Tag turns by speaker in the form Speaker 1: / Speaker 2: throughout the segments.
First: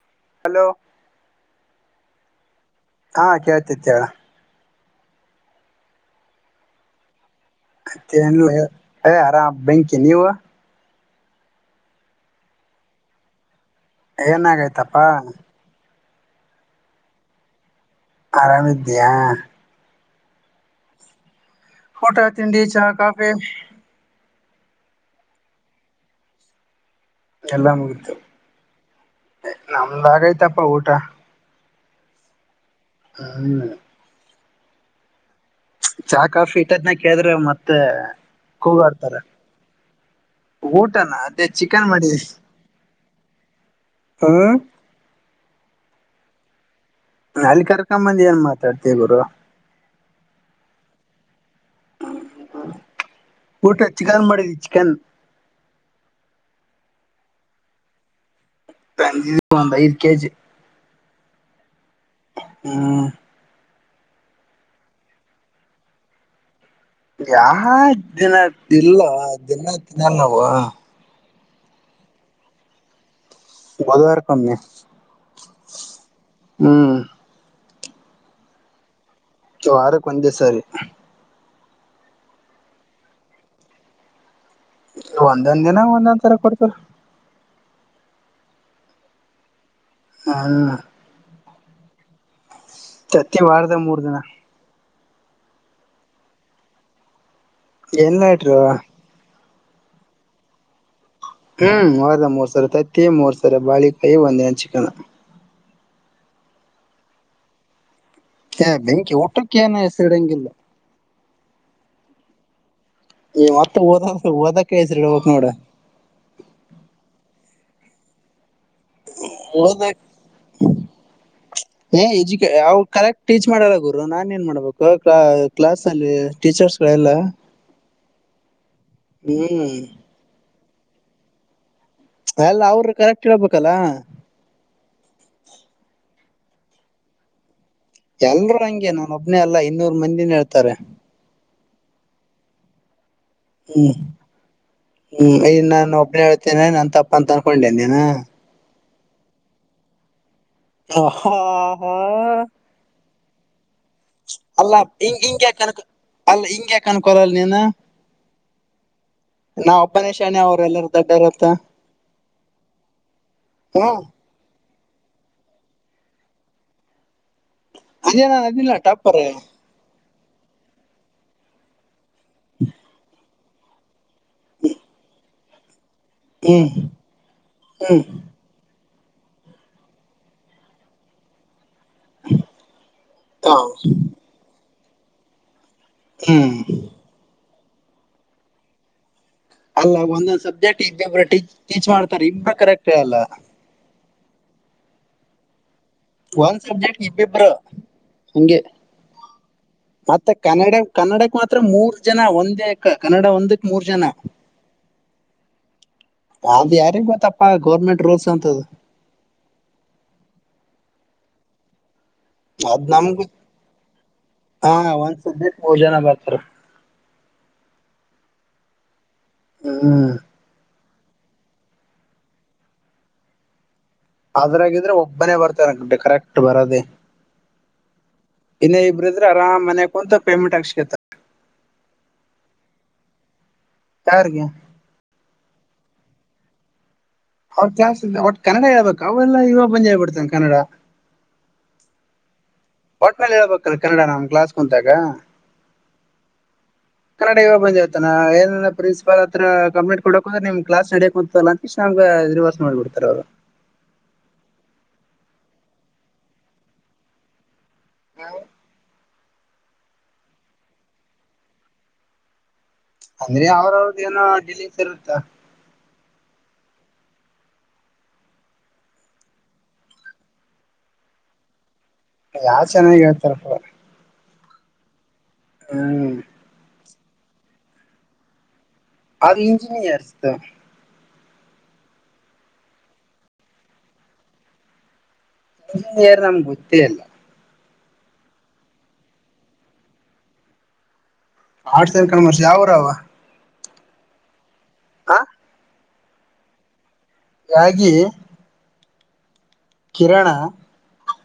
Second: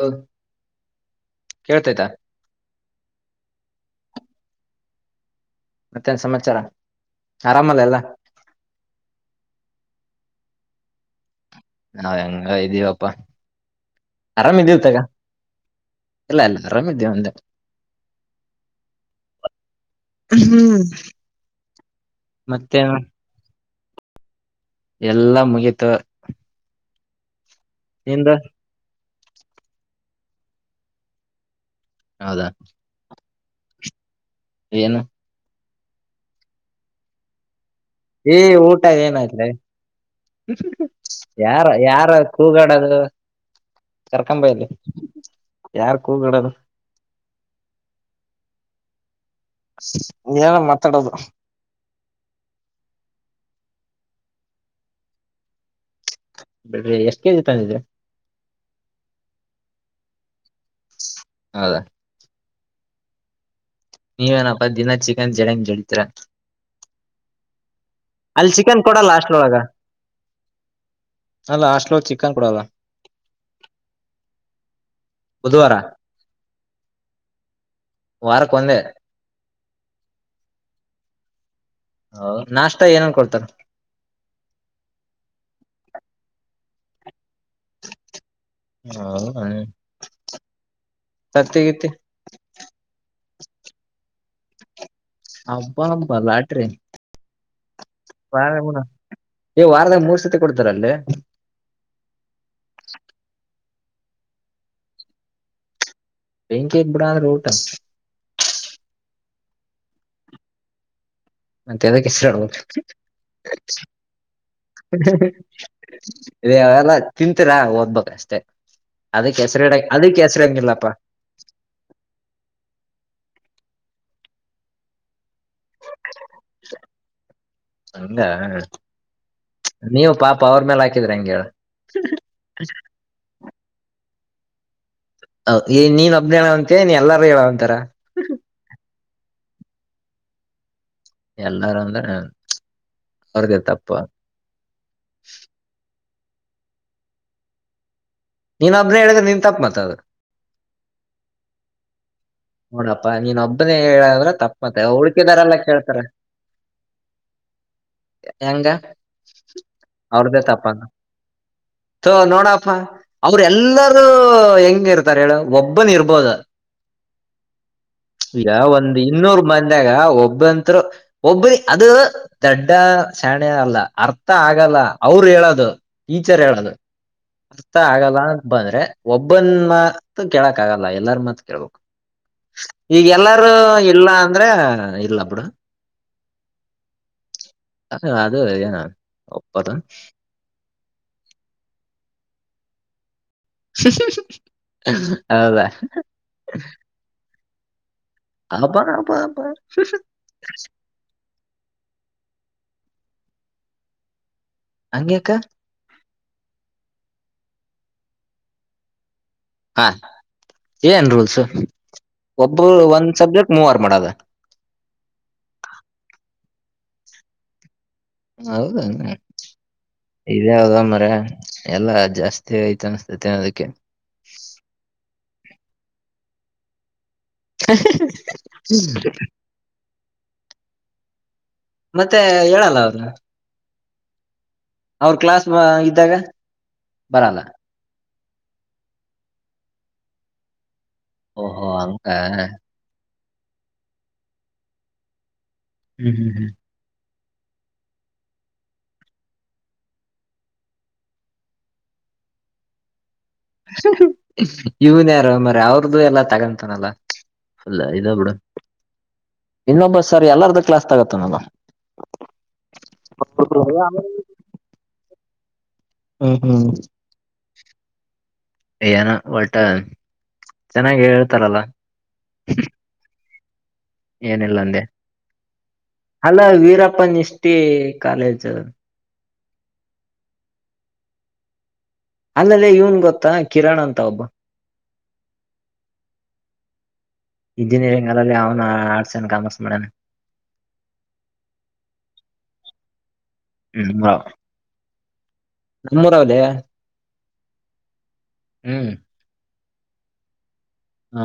Speaker 1: ಹೋಗು
Speaker 2: ಹಲೋ
Speaker 1: ಕೇಳ್ತಾ
Speaker 2: ಆ ಕೇಳ್ತಾ ಹೇಳು
Speaker 1: ಮತ್ತೇನ್ ಸಮಾಚಾರ ಆರಾಮಲ್ಲ ಎಲ್ಲ
Speaker 2: ಮತ್ತೆ ಏನಿಲ್ಲ ಹೇಳು, ಆರಾಮ್ ಬೆಂಕಿನೀವು
Speaker 1: ನಾವ್ ಹೆಂಗ ಇದಿವಪ್ಪ ಆರಾಮ್ ಇದೇ ತಗೋ
Speaker 2: ಏನಾಗೈತಪ್ಪಾ
Speaker 1: ಇಲ್ಲ ಇಲ್ಲ ಆರಾಮ ಇದ್ದೀವಿ ಅಂದೆ
Speaker 2: ಆರಾಮ್ ಇದಿಯಾ
Speaker 1: ಹ್ಮ್
Speaker 2: ಊಟ ತಿಂಡಿ ಚಾ ಕಾಫಿ
Speaker 1: ಎಲ್ಲ ಮುಗೀತು
Speaker 2: ಎಲ್ಲ ಮುಗೀತು
Speaker 1: ನಿಂದು
Speaker 2: ನಮ್ದ್ ಆಗೇ ತಪ್ಪ ಊಟ
Speaker 1: ಹೌದಾ
Speaker 2: ಹ
Speaker 1: ಏನು
Speaker 2: ಚಹಾ ಕಾಫಿ ಇಟ್ಟದನ ಕೇಳ್ರೆ ಮತ್ತೆ
Speaker 1: ಈಏ ಊಟದ
Speaker 2: ಕೂಗಾಡ್ತಾರ
Speaker 1: ಏನ್ಯ್ತ್ರಿ
Speaker 2: ಊಟನ ಅದೇ
Speaker 1: ಯಾರ
Speaker 2: ಚಿಕನ್
Speaker 1: ಯಾರ
Speaker 2: ಮಾಡಿದಿ
Speaker 1: ಕೂಗಾಡದು
Speaker 2: ಹ್ಮ್
Speaker 1: ಕರ್ಕಂಭಇಲ್ಲಿ ಯಾರ್ ಕ ಹೂೋಗಡದು
Speaker 2: ಅಲ್ಲಿ ಕರ್ಕೊಂಬಂದಿ ಏನ್ ಮಾತಾಡ್ತಿವಿ ಗರು
Speaker 1: ನೀಏನ ಮಾತಾಡೋದು
Speaker 2: ಊಟ ಚಿಕನ್ ಮಾಡಿದ ಚಿಕನ್
Speaker 1: ಬಿಡ್ರಿ ಎಷ್ಟ್ ಕೆ ಜಿ ತಂದಿದ್ರಿ
Speaker 2: ಇಜ
Speaker 1: ಹೌದಾ
Speaker 2: ಹ್ಮ
Speaker 1: ನೀವ ಏನಪ್ಪ ದಿನ ಚಿಕನ್ ಜಡಂಗನ್ ಜಳಿತರ
Speaker 2: ಯಾವ ದಿನ
Speaker 1: ಅಲ್ಲಿ ಚಿಕನ್
Speaker 2: ಇಲ್
Speaker 1: ಕೊಡಲ್ಲ ಹಾಸ್ಟ್ಲ್ ಒಳಗ
Speaker 2: ದಿನ ತಿಿನಲ್ಲವು
Speaker 1: ಅಲ್ಲ ಹಾಸ್ಟ್ಲ ಚಿಕಕ್ಕನ್ ಕೊಡೋದ
Speaker 2: ಗದವಾರಕಮ್ಮೆ
Speaker 1: ಬುಧವಾರ
Speaker 2: [unintelligible] ಹ್ಮ್
Speaker 1: ವಾರಕ್ಕ ಒಂದೆ
Speaker 2: ವಾರ ಕೊಂದೆಸಾರಿ
Speaker 1: ಹ ನಾಷ್ಟಾ ಏನನ್ ಕೊಡ್ತಾರ
Speaker 2: ಒಂದೊಂದ್ ದಿನ ಒಂದೊಂದ್ ತರ ಕೊಡ್ತರ
Speaker 1: [unintelligible]
Speaker 2: ಹ್ಮ [unintelligible]
Speaker 1: ತ್ತತಿಗಿತಿ
Speaker 2: ಪ್ರತಿ ವಾರದ ಮೂರ್ ದಿನ
Speaker 1: ಹಬ್ಬಾ ಅಬಾ ಲಾಟ್ರಿ [unintelligible]
Speaker 2: ಎಲ್ಲ
Speaker 1: ಬಳ
Speaker 2: ಇಟ್ರು
Speaker 1: ವಾರದಾಗ ಮೂರು ಸತಿ ಕೊಡ್ತಾರ ಅಲ್ಲಿ
Speaker 2: ಹ್ಮ್ ವಾರದ ಮೂರ್ ಸರ ತತ್ತಿ ಮೂರ್ ಸರ ಬಾಳಿಕಾಯಿ ಒಂದಿನ ಚಿಕನ್
Speaker 1: ಬೆೆಂಕಿ [inaudible]
Speaker 2: ಬೆಂಕಿ ಒಟ್ಟಟಕ್ಕ ಏ ಹೆಸರಿಡಂಗಿಲ್ಲ
Speaker 1: [unintelligible] ಹೆಸರುಾಡ್ಬೋ
Speaker 2: ಈ ಮತ್ತತ್ ಓದ ಓದಕ್ಕೆ ಹೆಸರಿ ಹೋಗಕ್ ನೋಡ
Speaker 1: ರೇ ಅವೆಲ್ಲ ತಿಂತೀರಾ ಓದ್ಬೇಕ ಅಷ್ಟೇ ಅದಕ್ಕೆ ಹೆಸರಿಡ
Speaker 2: ಓದಕ್
Speaker 1: ಅದಕ್ಕೆ ಹೆಸರಿ ಆಂಗಿಲ್ಲಪ್ಪಾ
Speaker 2: ಏ ಎಜುಕ ಅವ್ ಕರೆಕ್ಟ್ ಟೀಚ್ ಮಾಡಲ್ಲ ಗುರು ನಾನನ್ ಏನ್ ಮಾಡ್ಬೇಕು ಕ್ಲಾಸ್ ಅಲ್ಲಿ ಟೀಚರ್ಸ್ಗಳೆಲ್ಲ
Speaker 1: ಹಂಗ
Speaker 2: ಹ್ಮ್
Speaker 1: ನೀವು ಪಾಪ ಅವ್ರ ಮೇಲೆ ಹಾಕಿದ್ರಿ ಹೆಂಗ ಹೇಳ
Speaker 2: ಅಲ್ಲ ಅವರು ಕರೆಕ್ಟ್ ಹೇಬೇಕಲ್ಲಾ
Speaker 1: ಈ ನೀನ್ ಒಬ್ಬನ ಹೇಳ ಅಂತೆ ನೀನ್ ಎಲ್ಲಾರೂ ಹೇಳ ಅಂತಾರ
Speaker 2: ಎಲ್ರುೂ ಹಂಗೆ ನಾನ ಒಬ್ನೇ ಅಲ್ಲಾ ಇನ್ನೂರ್ ಮಂದಿನು ಹೇಳ್ತಾರೆ
Speaker 1: ಎಲ್ಲಾರ ಅಂದ್ರೆ [inaudible] ಅವ್ರಿಗೆ ತಪ್ಪ
Speaker 2: ಹ್ಮ್ ಹ್ಮ್ ಈನ್ ನಾನ ಒಬ್ನ ಹೇಳ್ತೇನೆ ನನ್ ತಪ್ಪ ಅಂತ ಅನ್ಕೊಂಡೇನ್ ನೀನ
Speaker 1: ನೀನ್ ಅಬ್ಬ್ರ ಹೇಳಿದ್ರೆ ನೀನ್ ತಪ್ಪ ಮಾತದ
Speaker 2: ಹ ಹ ಹ
Speaker 1: ಹನಪ್ಪಾ ನೀನ್ ನ ಹೇಳದ್ರೆ
Speaker 2: ಅಲ್ಲ
Speaker 1: ತಪ್ಪತ್ತ
Speaker 2: ಹಿಂಗ್ ಹಿಂಗ್
Speaker 1: ಹುಡುಕಿದಾರಲ್ಲ
Speaker 2: ಯಾಕ ಅನ್ಕ
Speaker 1: ಕೇಳ್ತಾರೆ
Speaker 2: ಅಲ್ಲ ಹಿಂಗ್ ಯಾಕ ಅನ್ಕೊಳಲ್ ನೀನು
Speaker 1: ಹೆಂಗ
Speaker 2: ನಾವ್ ಒಬ್ಬನೇಶ ಶಣೆ ಅವ್ರು ಎಲ್ಲರ ದೊಡ್ಡ ಇರುತ್ತ
Speaker 1: ಸ ನೋಡಪ್ಪ ಅವ್ರ ಎಲ್ಲಾರೂ ಹೆಂಗಿ ಇರ್ತಾರ ಹೇಳು ಒಬ್ಬನ ಇರ್ಬೋದ
Speaker 2: ಅದೇ ನಾನ್
Speaker 1: ಈಗ
Speaker 2: ಅದಿಲ್ಲ
Speaker 1: ಒಂದ್
Speaker 2: ಟಾಪರ್
Speaker 1: ಇನ್ನೂರು ಮಂದಾಗ ಒಬ್ಬತ್ರು ಒಬ್ಬರಿ ಅದು ದೊಡ್ಡ ಶಣೆ ಅಲ್ಲ ಅರ್ಥ ಆಗಲ್ಲ ಅವರು ಹೇಳೋದು ಟೀಚರ್
Speaker 2: ಹ್ಮ್
Speaker 1: ಹೇಳದು ಅರ್ತ
Speaker 2: ಹ್ಮ್
Speaker 1: ಆಗಲ್ಲ ಬಂದ್ರೆ ಒಬ್ಬನ್ ಮಾತ್ ಕೇಳಕ್ ಆಗಲ್ಲ ಎಲ್ಲಾರ ಮಾತ್ು ಕೇಳ್ಬೇಕು ಈಗ ಎಲ್ಲಾರೂ
Speaker 2: ಹಾ,
Speaker 1: ಇಲ್ಲ ಅಂದ್ರ ಇಲ್ಲ ಬಿಡು
Speaker 2: ಹ್ಮ್
Speaker 1: ಹ ಅದು ಏನ ಒಪ್ಪದು
Speaker 2: ಅಲ್ಲ ಒಂದೊಂದಂದು ಸಬ್ಜೆಕ್ಟ್ ಇಬ್ಬೊಬ್ಬರು ಟೀಚ್ ಮಾಡ್ತಾರೆ ಇಬ್ಬರು ಕರೆಕ್ಟ್ೇ ಅಲ್ಲ
Speaker 1: ಶಿಶು ಶಿ ಹೌದಾ
Speaker 2: ಒಂದ್ ಸಬ್ಜೆಕ್ಟ್ ಇಬಿಬ್ಬರು ಹಗೆ
Speaker 1: ಅಬ್ಬ ಅಬ್ಬ ಅಬ್ಬ
Speaker 2: ಮತ್ತೆ ಕನ್ನಡ ಕನ್ನಡಕ್ ಮಾತ್ರ ಮೂರ್ ಜನ ಒಂದೇ ಕನ್ನಡ ಒಂದಕ್ ಮೂರ್ ಜನ
Speaker 1: ಹಂಗಗೆೇಕ
Speaker 2: ನ ಯಾರಿಿಗೆ ಗತ್ತಪ್ಪಾ ಗೌರ್ಮೆಂಟ್ ರೂಲ್ಸ್ ಅಂತದ
Speaker 1: ಹಾ ಏನ್ ರೂಲ್ಸ್ ಒಬ್ಬ
Speaker 2: ಅದ್
Speaker 1: ಒಂದ್
Speaker 2: ನಮ್ಗ
Speaker 1: ಸಬ್ಜೆಕ್ಟ್ ಮೂವರ್ ಮಾಡದ
Speaker 2: ಹಾ ಒಂದ್ ಸಕ್ ಮೂರ್ ಜನ ಬರ್ತಾರ
Speaker 1: ಹೌದ
Speaker 2: ಹ್ಮ್್ಮ
Speaker 1: ಇದ ಹದ ಮ್ರ ಎಲ್ಲಾ ಜಾಸ್ತಿ ಐ್ತ ಅನ್ಸ್ತೇತಿ ಅನ್ನೋದಕ್ಕೆ
Speaker 2: ಅದ್ರಾಗಿದ್ರೆ ಒಬ್ಬನೇ ಬರ್ತಾರೆ ಅನ್ಕಂಟೆ ಕರೆಕ್ಟ್ ಬರೋದೆೇ ಇನ್ನ ಇಬ್ರ ಇದ್ರೆ ಆರಾಮ್ ಮನೆ ಕುಂತ ಪೇಮೆಂಟ್ ಆಾಸ್ಕತ
Speaker 1: ಮತ್ತೆ ಹೇಳಲ್ಲ ಅವರು
Speaker 2: ಯಾರಿಗೆ
Speaker 1: ಅವ್ರ ಕ್ಲಾಸ್ ಇದ್ದಾಗ ಬರಲ್ಲ
Speaker 2: ಅವ್ರ ಜಾಸ್ ಇ ಅವಟ್ ಕನ್ನಡ ಹಳ್ಬೇಕ ಅವೆಲ್ಲ ಇವಾಗ ಬಂದ್ ಹೇಳ್ಬಡ್ತಾನೆ ಕನ್ನಡ
Speaker 1: ಓಹೋ ಹಂಗ
Speaker 2: ಒಟ್ ಮೇ ಹೇಳ್ಬೇಕ್ರ ಕನ್ನಡ ನಮ್ ಕ್ಾಸ್ ಕುಂತಾಗ
Speaker 1: ಹ್ಞ ಹ್ ಹ್
Speaker 2: ಕನ್ನಡ ಇಾಗ ಬಂದಿವತನಾಏಂದ್ರ ಪ್ರನ್ಸಿಪಾಲ್ತ್ರ ಕಂಪ್ಲೇಟ್ಡಕ್ರ ನಿಮ್ ಕ್ಲಾಸ್ಡಕ್ ಹತ್ತತಲ್ಲ ಇಷ್ಟ ನಮ್ಗೆ ಇದಿರ್ವಾಸಸ್ ಮಾಡ್ಬ ಬಿಡ್ತಾರ ಅವರು
Speaker 1: ಇವನ್ ಯಾರ ಮ್ರ ಅವ್ರ್ದು ಎಲ್ಲಾ ತಗೊಂತನಲ್ಲ ಅಲ್ಲ ಇದ ಬಿಡ ಇನ್ನೊಬ್ಬ ಸರ್ ಎಲ್ಲಾರ್ದ ಕ್ಲಾಸ್ ತಗತ್ತ ನ
Speaker 2: ಅಂದ್ರೆ ಅವ್ರ ಅವ್ರದ ಏನೋ ಡಿಲಂಗಸ್ ಇರುತ್ತಾ
Speaker 1: ಹ್ಮ್ ಹ್ಮ್ ಏನ ಒಟ ಚೆನ್ನಾಗಿ ಹೇಳ್ತಾರಲ್ಲ
Speaker 2: ಯಾವ್ ಚೆನ್ನಾಗಿ ಹೇಳ್ತಾರ ೂಡ
Speaker 1: ಏನಿಲ್ಲ ಅಂದೆ
Speaker 2: ಹ್ಮ್
Speaker 1: ಅಲ್ಲ ವೀರಪ್ಪ ನಿಷ್ಠಿ ಕಾಲೇಜ್
Speaker 2: ಅದು ಇಂಜಿನಿಯರ್ಸ್
Speaker 1: ಅಲ್ಲಲ್ಲಿ ಇವನ್ ಗೊತ್ತಾ ಕಿರಣ್ ಅಂತ ಒಬ್ಬ
Speaker 2: ಇಂಜಿನಿಯರ್ ನಮ್ಗೆ ಗೊತ್ತೇ ಅಲ್ಲ
Speaker 1: ಇಂಜಿನಿಯರಿಂಗ್ ಅಲ್ಲಿ ಅವನ ಆರ್ಟ್ಸ್ ಏನ್ ಕಾಮರ್ಸ್ ಮಾಡಣ
Speaker 2: ಆಡ್ ಸ ಕುರ್ಸಿ ಯಾವರ ಅವ
Speaker 1: ಹ್ಮ
Speaker 2: ಹಾ
Speaker 1: ನಮ್ಮೂರಾವದೇ
Speaker 2: ಹಾಗಾಗಿ
Speaker 1: ಹ್ಮ್
Speaker 2: ಕಿರಣ
Speaker 1: ಹಾ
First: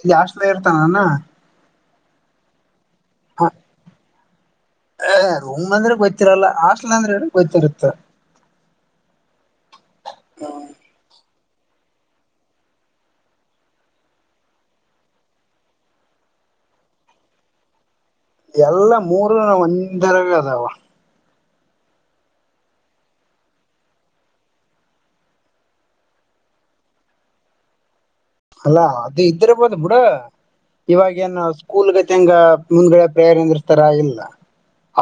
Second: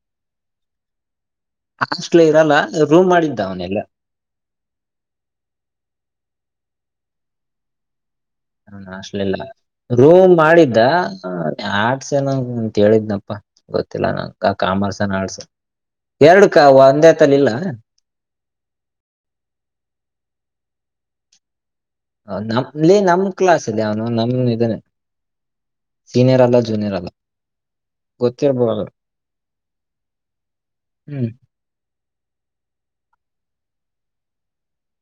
Speaker 2: ಇಲ್ಲಿಾಷ್ಟ್ಮೇ ಇರ್ತಾನಾನ
Speaker 1: ಹಾಸ್ಟ್ಲೇ ಇರಲ್ಲ ರೂಮ್ ಮಾಡಿದ್ದ ಅವನೆೆಲ್ಲ
Speaker 2: ಉಮ್ ಅಂದ್ರೆ ಗೊ್ತ್ತರಲ್ಲ ಹಾಸ್ಟಲ್ ಅಂದ್ರೆ ಗೊ್ತ್ತತಿರುತ್ತ
Speaker 1: ಹಣ ಅಷ್ಟಲಿಲ್ಲ ರೂಮ್ ಮಾಡಿದ್ದ ಆರ್ಟ್ಸ್ ಏನ ಕೇಳಿದ್ನಪ್ಪಾ ಗೊತ್ತಿಲ್ಲ ನಂ ಕಾಮರ್ಸ್ ಏನ್ ಆರ್ಟ್ಸ್ ಎರಡು ಕವು ಅಂದೇತಲ್ಲಿ ಇಲ್ಲ
Speaker 2: ಎಲ್ಲ ಮೂರ ಒಂದರಗ ಅದಾವ
Speaker 1: ನಮಲ್ಲಿ ನಮ್ ಕ್ಲಾಸ್ ಅಲ್ಲಿ ಅವನು ನಮ ಇದನೆ ಸೀನಿಯರ್ರಲ್ಲ ಜುಿಿಯರ್ ಅಲ್ಲ
Speaker 2: ಅಲ್ಲಾ
Speaker 1: ಗೊತ್ತಿರ್ಬೋದು
Speaker 2: ಅದು ಇದರ್ಬೋದು್ ಬಿುಡ
Speaker 1: ಹ್ಮ್
Speaker 2: ಇವಾಗೇಏನ್ ಕಕೂಲ್ಗ ತಂಗ ಮುಂದ್ಗಡೆ ಪ್ರೇರಣರ್ತಾರ ಇಲ್ಲ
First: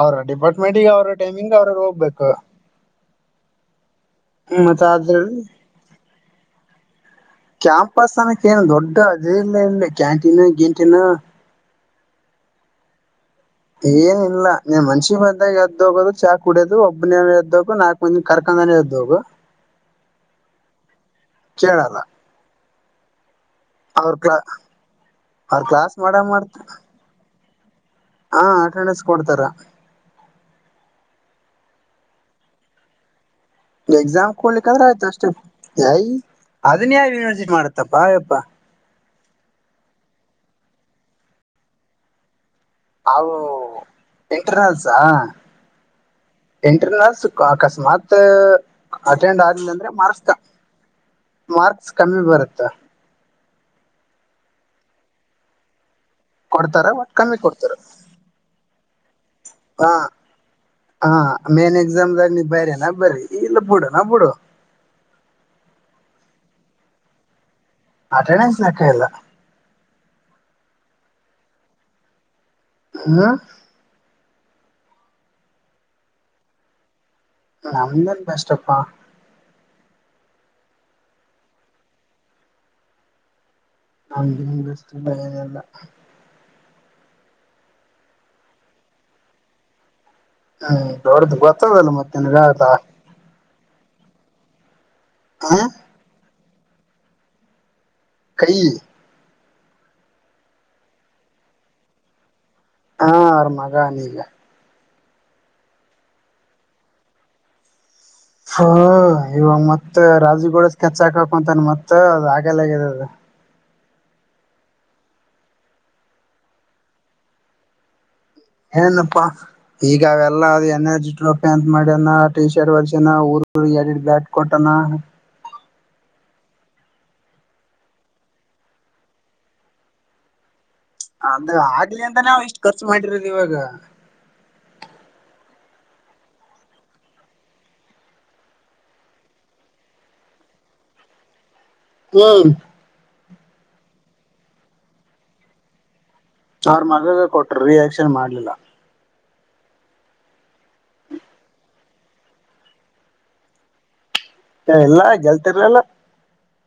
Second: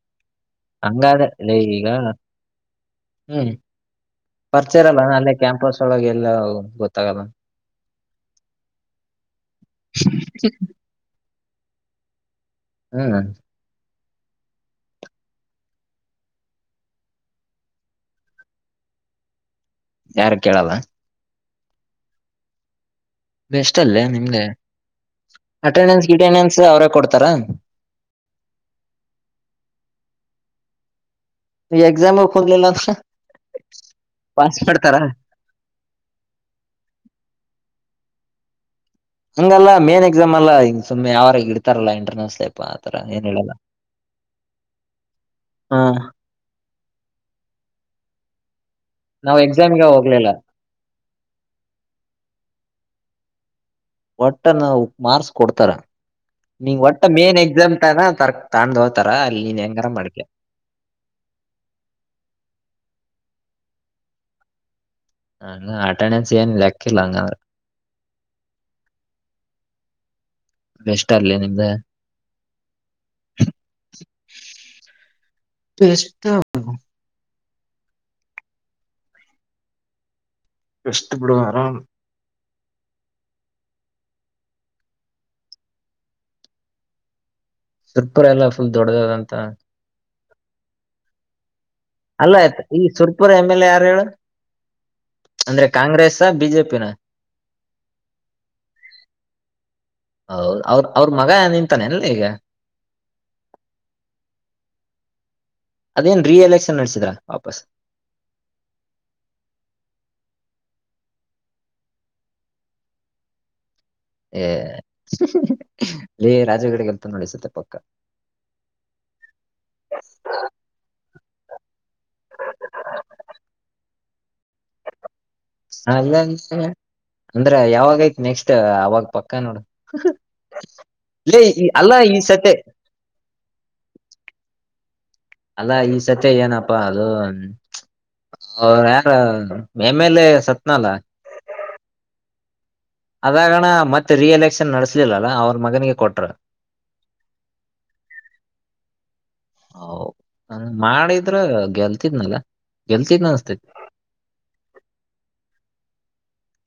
Speaker 2: ಅವ್ರ ಡಿಪಾರ್ಟ್ ಮಡಿಿಗೆ ಅವ್ರ
Speaker 1: ಹಂಗಾದ
Speaker 2: ಟೈಮಿಂಗ್ ಅವ್ರ
Speaker 1: ಈಗ
Speaker 2: ಹೋಗ್ಬೇಕು
Speaker 1: ಹ್ಮ್
Speaker 2: ಮತ್ತ್ರ [inaudible]
Speaker 1: ಅೊಳಗೆ ಎಲ್ಲ ಗೊತ್ತಾಗಲ್ಲ
Speaker 2: ಕ್ಯಾಂಪಸ್ ಅನಕ್ ಏನು ದೊಡ್ಡ ಅದೇಲ್ಲ ಇಲ್ಲಿ ಕ್ಯಾಂಟೀನ್ ಗೇಂಟೀನ್
Speaker 1: ಹ್ಮ್
Speaker 2: ಏನ ಇಲ್ಲ ನೀ ಮನ್ಷಿ ಬಂದಾಗ ಎದ್ದೋಗೋದು ಚಾ ಕುಡಿಯೋದು ಒಬ್ಬನವು ಎದ್ದೋಗು ನಾಕು ಒಂದ್ ಕರ್ಕಂದಾನೆ ಇದದ್ದೋಗು
Speaker 1: ಯಾರು ಕೇಳಲ್ಲ
Speaker 2: ಚೇೇಳಲ್ಲ
Speaker 1: ಬೆಸ್ಟ್ ಅಲ್ಲೇ
Speaker 2: ಕ್ಲಾ
Speaker 1: ನಿಮ್ದಗೆ
Speaker 2: ಅವ್ರ ಕ್ಲಾಸ್
Speaker 1: ಅಟೆಂಡೆನ್ಸ್
Speaker 2: ಮಾಡ
Speaker 1: ಗಿಟೆಂಡೆನ್ಸ್
Speaker 2: ಮಾಡ್ತ
Speaker 1: ಅವರೇ ಕೊಡ್ತಾರ
Speaker 2: ಹ ಅಟೆಂಡೆನ್ಸ್ ಕೊಡ್ತಾರ
Speaker 1: ಎಕ್ಸಾಮ ಕೊಂಡಿಲ್ಲ ಅಂದ್ರ
Speaker 2: ಎಕ್ಸಾಮ್
Speaker 1: ಪಾಸ್
Speaker 2: ಕೊಡ್ಲಿಕ್ಕ ಆದ್ರೆ
Speaker 1: ಮಾಡ್ತಾರ
Speaker 2: ಆಯ್ತು ಅಷ್ಟೇ ಯಯ ಅದನ್ ಯಾವ ಯನಿವರ್ಸಿಟಿ ಮಾಡತ್ತಪ್ಪಾ ಅಯ್ಯಪ್ಪಾ
Speaker 1: ಹಂಗಲ್ಲ ಮೇನ್ ಎಕ್ಸಾಮ್ ಅಲ್ಲ ಹ ಸು್ ಯ ಅವಾಗ ಇತಾರಲ್ಲ ಇಂಟರ್ನ್ಸ್
Speaker 2: ಅ ಎಂಟಸಾ
Speaker 1: ಹಾ
Speaker 2: ಎಂಟ್ರ ನರ್ಸ್ ಅಕಸ್ಮಾತ್
Speaker 1: ನಾವ್
Speaker 2: ಅಟೆಂಡ್ ಆಗ್ಲ
Speaker 1: ಎಕ್ಸಾಮ್ಗೆ
Speaker 2: ಅಂದ್ರೆ ಮಾರ್ಸ್ತ
Speaker 1: ಹೋಗ್ಲಿಲ್ಲ
Speaker 2: ಮಾರ್ಕ್ಸ್ ಕಮ್ಮಿ ಬರುತ್ತಾ
Speaker 1: ಒಟ್ಟ ನ ಮಾರ್ಕ್ಸ್ ಕೊಡ್ತಾರ ನೀ
Speaker 2: ಕೊಡ್ತಾರ
Speaker 1: ಒಟ್ಟ
Speaker 2: ಒಟ್ ಕಮ್ಮಿ
Speaker 1: ಮೇನ್
Speaker 2: ಕೊಡ್ತಾರ
Speaker 1: ಎಕ್ಸಾಮ್ ಟ ತರ ತಾೊಂಡು ಹೋ್ತಾರ ಅಲ್ಲಿ ಹೆಂಗಾರ
Speaker 2: ಹ
Speaker 1: ಮಾಡ್ಕೆ
Speaker 2: ಹ ಮೇನ್ ಎಕ್ಸಾಮ್ದಾಗ ನಿ ಬೇರೆ ನ ಬ್ರ ಇಲ್ಲ ಬಿಡು ನಾ ಬಿಡು
Speaker 1: ಹ ಅಟೆಂಡೆನ್ಸ್ ಏನ್ಲ್ಲಾಕ್ಕಿಲ್ಲ ಹಂಗಂದ್ರೆ
Speaker 2: ಅಟೆಂಡೆನ್ಸ್ ಯಾಕ ಇಲ್ಲ
Speaker 1: ಬೆಸ್ಟ್ ಅರ್ಲಿ ನಿಮ್ದ
Speaker 2: ಹ್ಮ
Speaker 1: ಎಷ್ಟ
Speaker 2: ನಂದನ್ ಬೆಷ್ಟಪ್ಪಾ
Speaker 1: ಬೆಸ್ಟು ಬಿಡು ಆರಾಮ್
Speaker 2: ನಮ್ ರೆಸ್ಟ್ ಇಲ್ಲ ಏನಿಲ್ಲ
Speaker 1: ಸುರ್ಪು ಎಲ್ಲ ಫುಲ್ ದೊಡ್ಡದದಂತ
Speaker 2: ಹ್ಮ್ ದೊಡ್ದ ಗೊತ್ತದಲ್ಲ ಮತ್ತೆ
Speaker 1: ಅಲ್ಲ ಆಯ್ತು ಈ ಸುರ್ಪುರ್ ಎಮ್ ಎಲ್ ಎ ಯಾರ ಹೇಳು ಅಂದ್ರೆ
Speaker 2: ಹ
Speaker 1: ಕಾಂಗ್ರೆಸ್ ಬಿಜೆಪಿನ
Speaker 2: ಕೈ
Speaker 1: ಹೌದ ಅವ್ರ ಅವ್ರ ಮಗ ನಿಂತಾನೆ ಎಲ್ಲ ಈಗ
Speaker 2: ಹಾ ಆರ ಮಗ ನೀಗ
Speaker 1: ಅದೇನ್ ರೀ ಎಲೆಕ್ಷನ್ ನಡೆಸಿದ್ರಾ ವಾಪಸ್
Speaker 2: ಹ ಇವಾಗ ಮತ್ತ ರಾಜುಗೂಡ ಸ್ಕೆಚ್ ಹಾಕಕೊಂತಾನ ಮತ್ತತ್ ಅದ ಆಗಲ್ಲಗ ಅದು
Speaker 1: ಏ ಇ ರಾಜಗಡಗೆಲ್ತ ನೋಡಿಸುತ್ತೆ ಪಕ್ಕ
Speaker 2: ಏನಪ್ಪಾ ಈಗ ಅವೆಲ್ಲಾ ಅ ಎನರ್ಜಿ ್ರಪ ಅಂತ ಮಾಡ ಟಿ ಶರ್ಟ್ ವರ್ ಊ ಬ್ಯಾ ಘಟನಾ
Speaker 1: ಹಲ್ಲ ಅಂದ್ರ ಯಾವಾಗಯತ್ ನೆಕ್ಸ್ಟ್ ಅವಾಗ ಪಕ್ಕ ನೋಡ ಇಲ್ಲೇ
Speaker 2: ಅದ
Speaker 1: ಈ ಅಲ್ಲ
Speaker 2: ಆಗ್ಲಿ
Speaker 1: ಈ
Speaker 2: ಅಂತ ನಾವ್
Speaker 1: ಸತಿ
Speaker 2: ಇಷ್ಟ್ ಮಾಡಿರೋದು ಇವಾಗ
Speaker 1: ಅಲ್ಲಾ ಈ ಸತ್ಯ ಏನಪ್ಪಾ ಅದು ಹ ಯಾರ ಮೇಮೇಲೆ ಸತ್ನಾಲ
Speaker 2: ಹ್ಮ್
Speaker 1: ಅದಾಗಣ ಮತ್ತೆ ರಿ ಎಲೆಕ್ಷನ್ ನಡ್ಸ್ಲಿಲ್ಲಲ್ಲ ಅವ್ರ ಮಗನಿಗೆ ಕೊಟ್ರ
Speaker 2: ಚಾರ್ ಮಗಾಗ ಕೊಟ್ರ ರಿಯಾಕ್ಷನ್ ಮಾಡ್ಲಿಲ್ಲ
Speaker 1: ಹ ಮಾಡಿದ್ರ ಗೆಲ್ತಿದ್ನಲ್ಲ ಗೆಲ್ತಿದ್ ಅನ್ಸ್ತೇತಿ
Speaker 2: ಇಲ್ಲಾ ಗೆಲ್ತಿರ್ಲಲ್ಲ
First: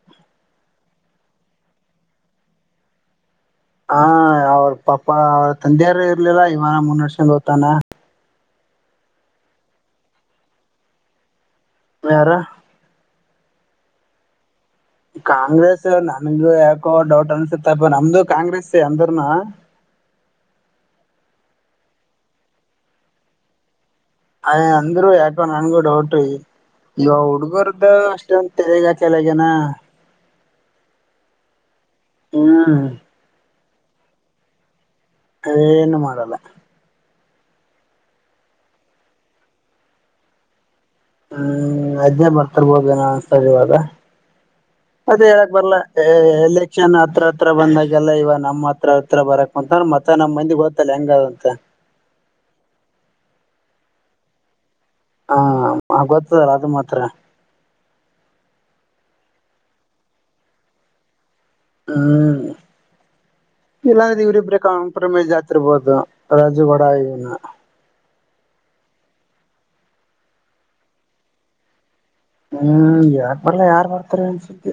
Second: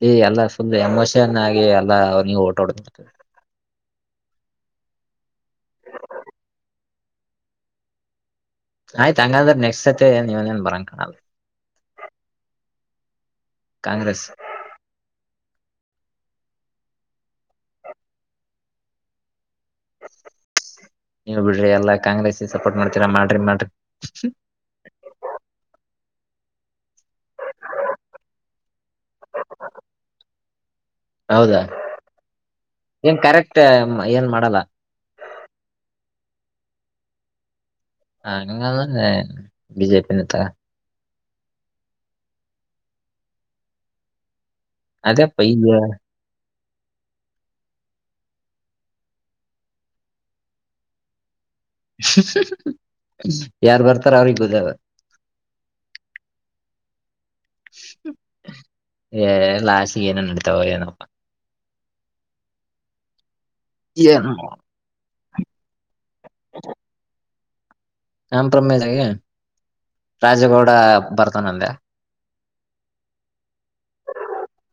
Speaker 1: ಈ ಎಲ್ಲ ಫುಲ್ ಎಮೋಷನ್ ಆಗಿ ಎಲ್ಲ ನೀವು ಓಟಾಡ್ ಮಾಡ್ತ
Speaker 2: ಹ ಅವ್ರ ಪಾಪ ಅವರ ತಂದೆಯಾರ ಇರ್ಲಿಲ್ಲ ಇವಾರ ಮುನ್ನರ್ಸೊಂಡ ಹೋಗ್ತಾನ
Speaker 1: ಆಯ್ತ ಹಂಗಂದ್ರೆ ನೆಕ್ಟ್ ಸತೆ ನೀವನೇನ್ ಬರಂಗ ಕಾಣಲ್ಲ
Speaker 2: ಯಾರ
Speaker 1: ಕಾಂಗ್ರೆಸ್
Speaker 2: ಕಾಂಗ್ರೆಸ್ ನನ್ಗು ಯಾಕೋ ಡೌಟ್ ಅನ್ಸುತ್ತಪ್ಪ ನಮ್ದು ಕಾಂಗ್ರೆಸ್ಸ ಎಂದ್ರನು
Speaker 1: ನೀವು ಬಿಡ್ರಿ ಎಲ್ಲಾ ಕಾಂಗ್ರೆಸ್ ಸಪೋರ್ಟ್ ಮಾಡ್ತೀರಾ ಮಾಡ್ರಿ ಮಾಡ್ರಿ
Speaker 2: ಆಯ ಅಂದರೂ ಯಏಕ ನನಗು ಡೌಟ್ ಇವ ಹುಡ್ಗರದ್ದ ಅಷ್ಟೊಂದು ತೆೇಗ ಕೆಳಗನ
Speaker 1: ಹೌದಾ
Speaker 2: ಹಾ
Speaker 1: ಏನ್ ಕರೆಕ್ಟ್ ಏನ್ ಮಾಡಲ್ಲ
Speaker 2: ಅದೇಏನು ಮಾಡಲ್ಲ
Speaker 1: ಹಂಗದೆ ಬಿಜೆಪಿ ತಾ
Speaker 2: ಹ್ಮ್ ಅದೇ ಬರ್ತಿರ್ಬೋದೇನೋ ಅನ್ಸತದೆ ಇವಾಗ ಅದೇ
Speaker 1: ಅದೇಪ್ಪ
Speaker 2: ಹೇಳಕ್
Speaker 1: ಈಗ
Speaker 2: ಬರ್ಲ್ಲ ಅಷ್ಟೇ ಎಲೆಕ್ಷನ್ ಹತ್ರ ಹತ್ರ ಬಂದಾಗೆಲ್ಲ ಇವ ನಮ್ಮ್ ಹತ್ರ ಹತ್ರ ಬರಕ್ ಅಂತಂದ್ರ ಮತ್ತೆ ನಮ್ಮ್ ಮಂದಿ ಗೊತ್ತ ಸಲೆಂಡರ್ ಅವತಾ
Speaker 1: [unintelligible] ಯಾರ್ ಬರ್ತಾರ ಅವ್ರಗ್ ಬೇಜಾರ
Speaker 2: ಹಾ ಗೊತ್ತದಲ್ಲ ಅದು ಮಾತ್ರ
Speaker 1: ಲಾಾಸಿಗೆ ಏನ ನಡತಾವ ಏನಪ್ಪ
Speaker 2: ಹ್ಮ್ ಇಲ್ಲಾಂದ್ರೆ
Speaker 1: ಏನು
Speaker 2: ಇವರಿಿಬ್ರ ಕಾಂಪ್ರಮೈಸ್ ಆತಿರ್ಬೋದು ರಾಜುಗಡಾ ಆಗನ
Speaker 1: ನನ್ ಪ್ರಮೇಶ್ಗ ರಾಜೇಗೌಡ ಬರ್ತಾನಂದೆ
Speaker 2: ಹ್ಮ್ ಯಾಕ್ ಬರ್ಲ ಯಾರ್ ಬರ್ತಾರ ಅನ್ಸತಿ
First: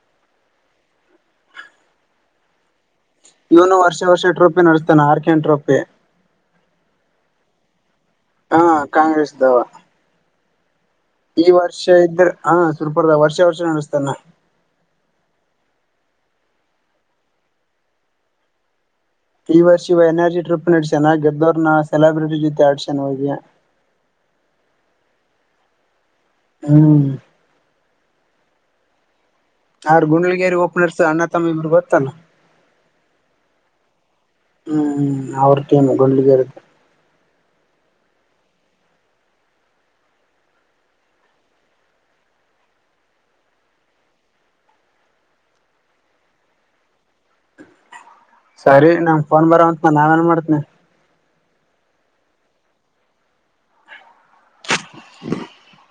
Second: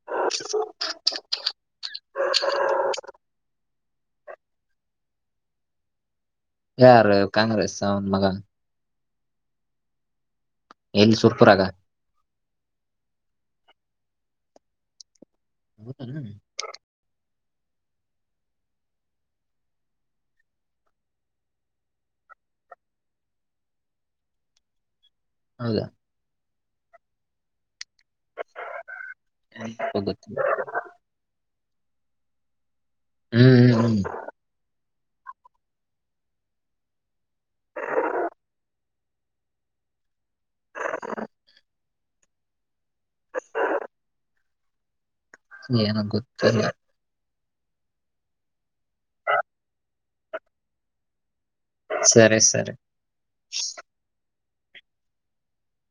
Speaker 1: [unintelligible]
Speaker 2: ಇವನು ವರ್ಷ ವರ್ಷ ಟ್ರೋಫಿ ನಡೆಸ್ತಾನ ಆಾರ್ಕೆಂಟ್ರೊಪ್ಪಿ
Speaker 1: ಯಾರು ಕಾಂಗ್ರೆಸ್ ಅವನ್ ಮಗ
Speaker 2: ಹಾ ಕಾಂಗ್ರೆಸ್ ವ
Speaker 1: ಎಲ್ಲಿ
Speaker 2: ಈ
Speaker 1: ಸುರ್ಪುರಾಗ
Speaker 2: ವರ್ಷ ಇದ್ರ ಹಾ ಸುರ್ಪರ್ದ ವರ್ಷ ವರ್ಷ ನಡೆಸ್ತಾನ
Speaker 1: ಹೌತ್ತ
Speaker 2: ಈ ವರ್ಷ ಇವ ಎನರ್ಜಿ ಟ್ರಿಪ್ ನಡಸ್ಯಾನ ಗೆದ್ದೋ್ರ ನ ಸೆಲೆಬ್ರಿಟಿ ಜೊತೆ ಆಡ್ಸನ್ ಹೋಗಿ
Speaker 1: ಹೌದಾ
Speaker 2: ಹ್ಮ್ ಯಾರ
Speaker 1: ಗೊತ್ತಿಲ್ಲ
Speaker 2: ಗುಂಡಲಗಿಯರಿ ಓಪನರ್ಸ್ ಅನಾಥಮ ಗೋತಲ್ಲ
Speaker 1: ಹ್ಮ್ ಹ್ಮ್ ಹ್ಮ್
Speaker 2: ಹ್ಮ್ ಅವ್ರ ಟೀಮ್ ಗುಡಗೀರ್ ಇರುತ್ತೆ
Speaker 1: ಏನ ಗೊತ್ತಿಲ್ಲ
Speaker 2: ಸರಿ ನಮ್ ಫೋನ್ ಬರೋವಂತ ನನ್ ಆಮೇಲೆ ಮಾಡ್ತಿನಿ
Speaker 1: ಸರಿ ಸರಿ
Speaker 2: [unintelligible]